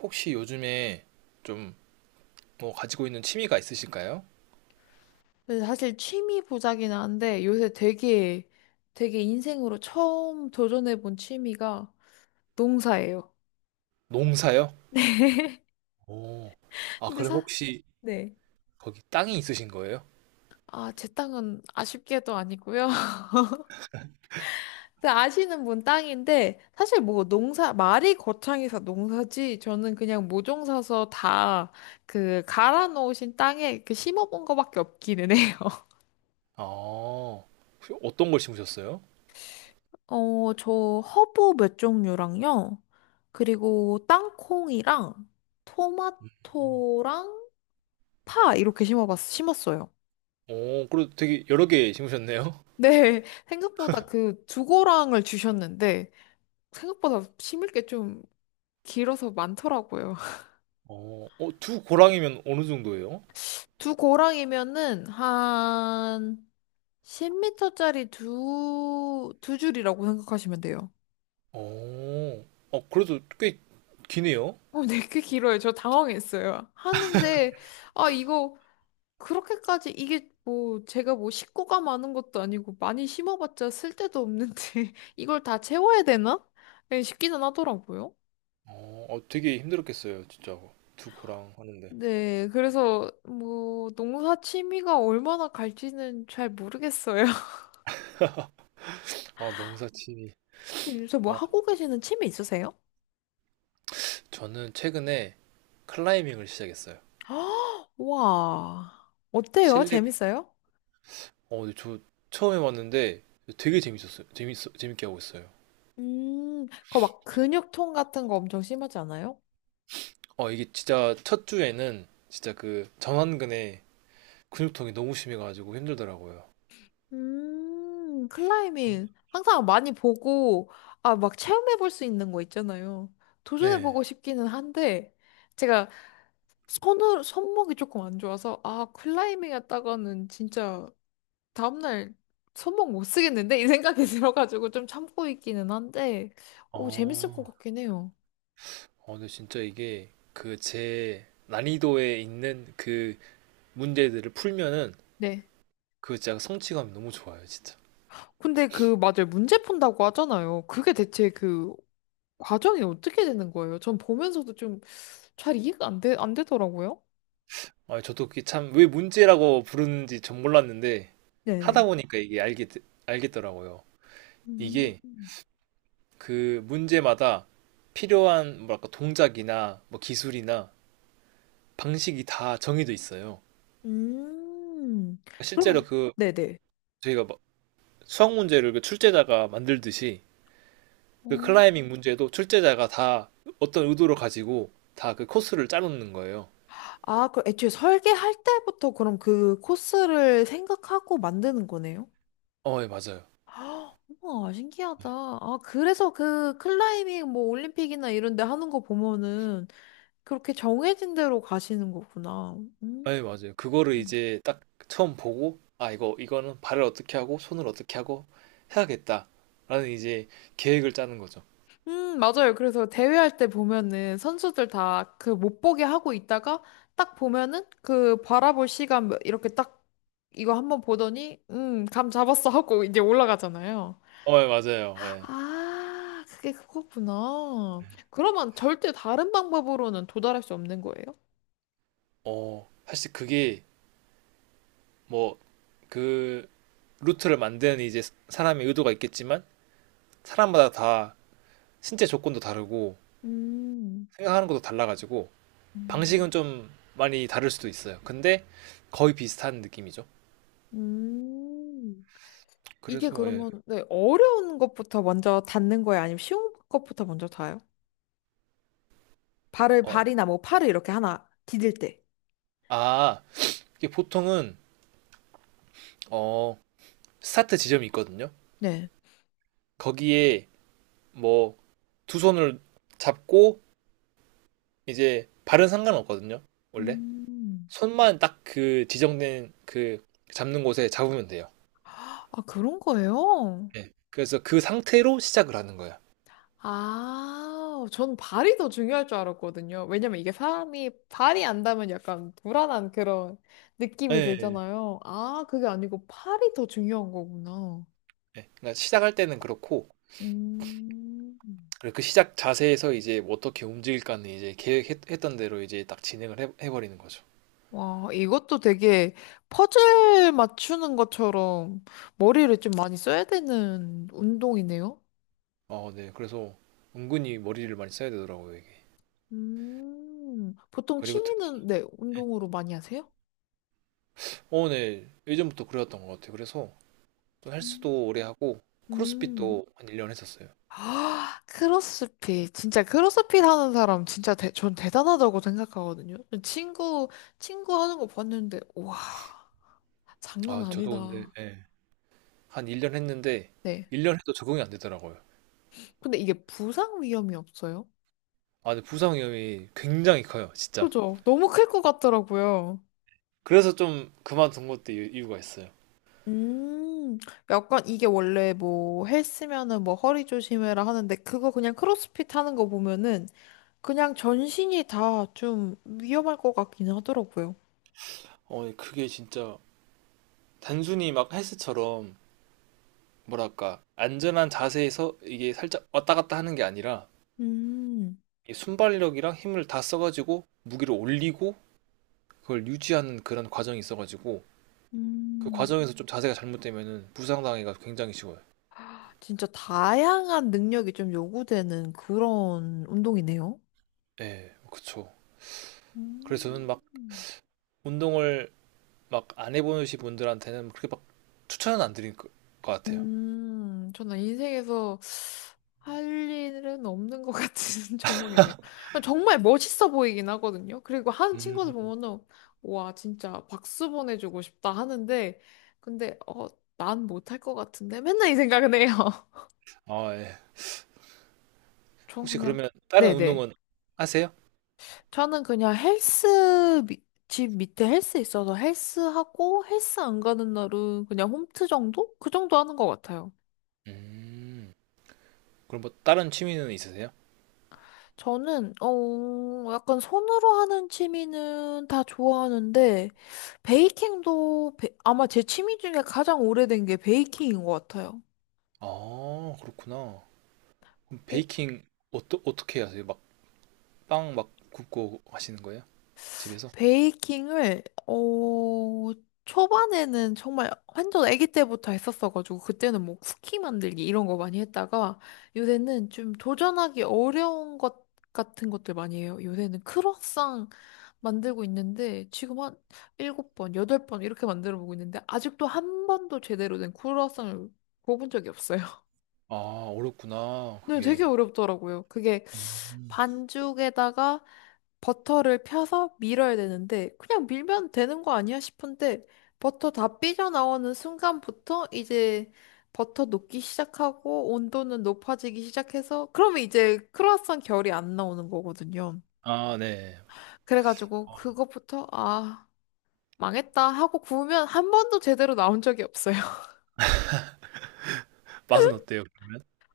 혹시 요즘에 좀 뭐 가지고 있는 취미가 있으실까요? 근데 사실 취미 보자긴 한데 요새 되게 되게 인생으로 처음 도전해본 취미가 농사예요. 농사요? 네. 오. 아, 근데 그럼 사, 혹시 네. 거기 땅이 있으신 거예요? 아, 제 땅은 아쉽게도 아니고요. 근데 아시는 분 땅인데 사실 뭐 농사 말이 거창해서 농사지 저는 그냥 모종 사서 다 그 갈아 놓으신 땅에 그 심어본 거밖에 없기는 해요. 아, 혹시 어떤 걸 심으셨어요? 어, 저 허브 몇 종류랑요. 그리고 땅콩이랑 토마토랑 파 이렇게 심었어요. 오, 그래도 되게 여러 개 심으셨네요. 네, 생각보다 그 두고랑을 주셨는데 생각보다 심을 게 좀 길어서 많더라고요. 어, 어, 두 고랑이면 어느 정도예요? 두 고랑이면은 한 10m짜리 두 줄이라고 생각하시면 돼요. 어, 어, 그래도 꽤 기네요. 어, 네, 꽤 길어요. 저 당황했어요. 하는데, 아, 이거 그렇게까지 이게 뭐 제가 뭐 식구가 많은 것도 아니고 많이 심어봤자 쓸데도 없는데 이걸 다 채워야 되나? 예, 싶기는 하더라고요. 어, 어, 되게 힘들었겠어요, 진짜. 두 고랑 하는데. 네, 그래서 뭐 농사 취미가 얼마나 갈지는 잘 모르겠어요. 아, 농사 취미. 요새 뭐 아, 하고 계시는 취미 있으세요? 저는 최근에 클라이밍을 시작했어요. 와, 어때요? 실내 재밌어요? 어, 근데 저 처음에 봤는데 되게 재밌었어요. 재밌어, 재밌게 하고 있어요. 그막 근육통 같은 거 엄청 심하지 않아요? 어, 이게 진짜 첫 주에는 진짜 그 전완근에 근육통이 너무 심해가지고 힘들더라고요. 클라이밍. 항상 많이 보고, 아, 막 체험해볼 수 있는 거 있잖아요. 네. 도전해보고 싶기는 한데, 제가 손목이 조금 안 좋아서, 아, 클라이밍 했다가는 진짜 다음날 손목 못 쓰겠는데? 이 생각이 들어가지고 좀 참고 있기는 한데, 오, 재밌을 것 어, 같긴 해요. 어, 근데 진짜 이게 그 제 난이도에 있는 그 문제들을 풀면은 네. 그 진짜 성취감이 너무 좋아요, 진짜. 근데 그, 맞아요. 문제 푼다고 하잖아요. 그게 대체 그 과정이 어떻게 되는 거예요? 전 보면서도 좀 잘 이해가 안 되더라고요. 아, 저도 그게 참 왜 문제라고 부르는지 전 몰랐는데 네네. 하다 보니까 알겠더라고요. 음. 이게 그 문제마다 필요한 뭐랄까 동작이나 뭐 기술이나 방식이 다 정해져 있어요. 음. 그럼, 실제로 그 네네. 저희가 막 수학 문제를 그 출제자가 만들듯이 그 어. 클라이밍 문제도 출제자가 다 어떤 의도를 가지고 다 그 코스를 짜놓는 거예요. 아, 그럼 애초에 설계할 때부터 그럼 그 코스를 생각하고 만드는 거네요? 어, 예, 맞아요. 아, 우와, 네. 신기하다. 아, 그래서 그 클라이밍 뭐 올림픽이나 이런 데 하는 거 보면은 그렇게 정해진 대로 가시는 거구나. 음. 예, 맞아요. 그거를 이제 딱 처음 보고 아, 이거는 발을 어떻게 하고 손을 어떻게 하고 해야겠다라는 이제 계획을 짜는 거죠. 맞아요. 그래서 대회할 때 보면은 선수들 다 그 못 보게 하고 있다가 딱 보면은 그 바라볼 시간 뭐 이렇게 딱 이거 한번 보더니 감 잡았어 하고 이제 올라가잖아요. 어, 예, 맞아요. 예. 아, 그게 그거구나. 그러면 절대 다른 방법으로는 도달할 수 없는 거예요? 어, 사실 그게 뭐 그 루트를 만드는 이제 사람의 의도가 있겠지만 사람마다 다 신체 조건도 다르고 음, 생각하는 것도 달라가지고 방식은 음, 좀 많이 다를 수도 있어요. 근데 거의 비슷한 느낌이죠. 음. 이게 그래서 예. 그러면 네, 어려운 것부터 먼저 닿는 거예요? 아니면 쉬운 것부터 먼저 닿아요? 발을 어, 발이나 뭐 팔을 이렇게 하나 디딜 때. 아, 이게 보통은 어, 스타트 지점이 있거든요. 네. 거기에 뭐 두 손을 잡고 이제 발은 상관없거든요. 원래 음. 손만 딱 그 지정된 그 잡는 곳에 잡으면 돼요. 아, 그런 거예요? 예. 그래서 그 상태로 시작을 하는 거예요. 아, 전 발이 더 중요할 줄 알았거든요. 왜냐면 이게 사람이 발이 안 닿으면 약간 불안한 그런 느낌이 예. 예. 들잖아요. 아, 그게 아니고 팔이 더 중요한 거구나. 예. 그러니까 시작할 때는 그렇고 음. 그리고 그 시작 자세에서 이제 뭐 어떻게 움직일까는 이제 계획했던 대로 이제 딱 해버리는 거죠. 와, 이것도 되게 퍼즐 맞추는 것처럼 머리를 좀 많이 써야 되는 운동이네요. 어, 네. 그래서 은근히 머리를 많이 써야 되더라고요, 이게. 음. 보통 그리고 특, 취미는, 네, 운동으로 많이 하세요? 어, 네. 예전부터 그래왔던 것 같아요. 그래서 좀 음. 헬스도 오래 하고 음. 크로스핏도 한 1년 했었어요. 아, 크로스핏. 진짜 크로스핏 하는 사람 진짜 전 대단하다고 생각하거든요. 친구, 친구 하는 거 봤는데, 와, 장난 아, 저도 근데 아니다. 예. 한 1년 했는데 네. 1년 해도 적응이 안 되더라고요. 근데 이게 부상 위험이 없어요? 아, 근데 부상 위험이 굉장히 커요, 진짜. 그죠? 너무 클 것 같더라고요. 그래서 좀 그만둔 것도 이유가 있어요. 음, 약간 이게 원래 뭐 헬스면은 뭐 허리 조심해라 하는데 그거 그냥 크로스핏 하는 거 보면은 그냥 전신이 다 좀 위험할 것 같긴 하더라고요. 어, 예 그게 진짜 단순히 막 헬스처럼 뭐랄까 안전한 자세에서 이게 살짝 왔다 갔다 하는 게 아니라 음, 순발력이랑 힘을 다 써가지고 무기를 올리고 그걸 유지하는 그런 과정이 있어가지고 그 음. 과정에서 좀 자세가 잘못되면은 부상당해가 굉장히 쉬워요. 진짜 다양한 능력이 좀 요구되는 그런 운동이네요. 예, 그쵸. 그래서 저는 막 음. 운동을 막 안 해보신 분들한테는 그렇게 막 추천은 안 드릴 것 같아요. 저는 인생에서 할 일은 없는 것 같은 종목이네요. 정말 멋있어 보이긴 하거든요. 그리고 하는 음. 친구들 보면은, 와, 진짜 박수 보내주고 싶다 하는데, 근데, 어, 난 못할 것 같은데? 맨날 이 생각은 해요. 아, 예. 전 혹시 그냥, 그러면 다른 네네. 운동은 하세요? 저는 그냥 집 밑에 헬스 있어서 헬스하고 헬스 안 가는 날은 그냥 홈트 정도? 그 정도 하는 것 같아요. 음. 그럼 뭐 다른 취미는 있으세요? 저는 어 약간 손으로 하는 취미는 다 좋아하는데 아마 제 취미 중에 가장 오래된 게 베이킹인 것 같아요. 아, 그렇구나. 그럼 베이킹 어떻게 하세요? 막 빵 막 굽고 하시는 거예요? 집에서? 베이킹을 어 초반에는 정말 완전 아기 때부터 했었어가지고 그때는 뭐 쿠키 만들기 이런 거 많이 했다가 요새는 좀 도전하기 어려운 것 같은 것들 많이 해요. 요새는 크로상 만들고 있는데 지금 한 일곱 번, 여덟 번 이렇게 만들어 보고 있는데 아직도 한 번도 제대로 된 크로상을 구워본 적이 없어요. 아, 어렵구나. 네, 그게. 되게 어렵더라고요. 그게 음. 반죽에다가 버터를 펴서 밀어야 되는데 그냥 밀면 되는 거 아니야 싶은데 버터 다 삐져나오는 순간부터 이제 버터 녹기 시작하고 온도는 높아지기 시작해서 그러면 이제 크루아상 결이 안 나오는 거거든요. 아, 네. 그래가지고 그것부터 아 망했다 하고 구우면 한 번도 제대로 나온 적이 없어요. 맛은 어때요?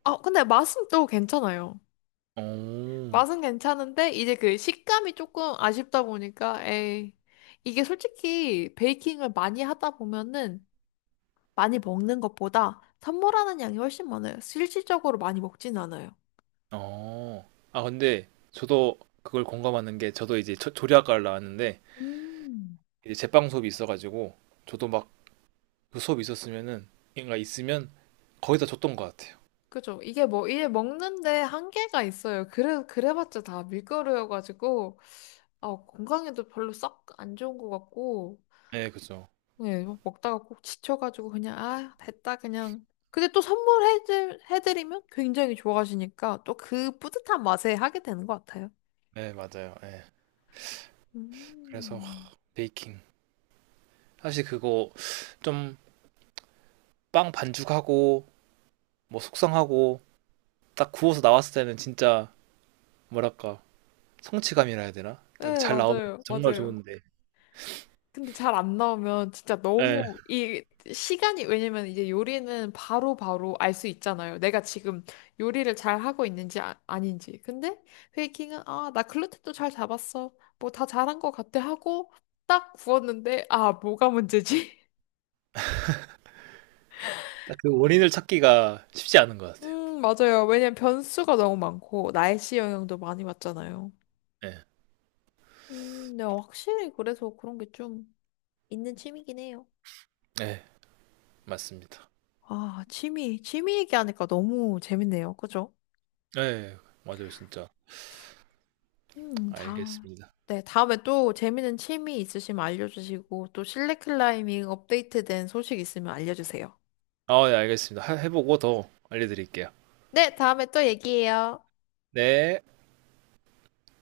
아 근데 맛은 또 괜찮아요. 오, 맛은 괜찮은데 이제 그 식감이 조금 아쉽다 보니까 에이 이게 솔직히 베이킹을 많이 하다 보면은 많이 먹는 것보다 선물하는 양이 훨씬 많아요. 실질적으로 많이 먹진 않아요. 어. 아, 근데 저도 그걸 공감하는 게 저도 이제 조리학과를 나왔는데 음. 이제 제빵 수업이 있어가지고 저도 막 그 수업이 있었으면은 뭔가 있으면 거의 다 줬던 것 같아요. 그죠? 이게 뭐 이게 먹는데 한계가 있어요. 그래 그래봤자 다 밀가루여가지고 아, 건강에도 별로 썩 안 좋은 것 같고 네, 그죠. 네, 막 먹다가 꼭 지쳐가지고 그냥 아 됐다 그냥. 근데 또 선물해 해드리면 굉장히 좋아하시니까 또 그 뿌듯한 맛에 하게 되는 것 같아요. 네, 맞아요. 네. 그래서 음. 하, 베이킹. 사실 그거 좀 빵 반죽하고 뭐 숙성하고 딱 구워서 나왔을 때는 진짜 뭐랄까 성취감이라 해야 되나? 딱 네, 잘 나오면 맞아요, 정말 맞아요. 좋은데 근데 잘 안 나오면 진짜 예, 너무 이 시간이 왜냐면 이제 요리는 바로바로 알 수 있잖아요. 내가 지금 요리를 잘 하고 있는지 아닌지. 근데 베이킹은 아, 나 글루텐도 잘 잡았어. 뭐 다 잘한 것 같아 하고 딱 구웠는데 아, 뭐가 문제지? 딱 그 원인을 찾기가 쉽지 않은 것 같아요. 맞아요. 왜냐면 변수가 너무 많고, 날씨 영향도 많이 받잖아요. 예, 네, 확실히 그래서 그런 게 좀 있는 취미긴 해요. 예, 맞습니다. 아, 취미, 취미 얘기하니까 너무 재밌네요. 그죠? 예, 맞아요, 진짜. 다, 알겠습니다. 네, 다음에 또 재밌는 취미 있으시면 알려주시고, 또 실내 클라이밍 업데이트된 소식 있으면 알려주세요. 아, 네 알겠습니다. 해보고 더 알려드릴게요. 네, 다음에 또 얘기해요. 네.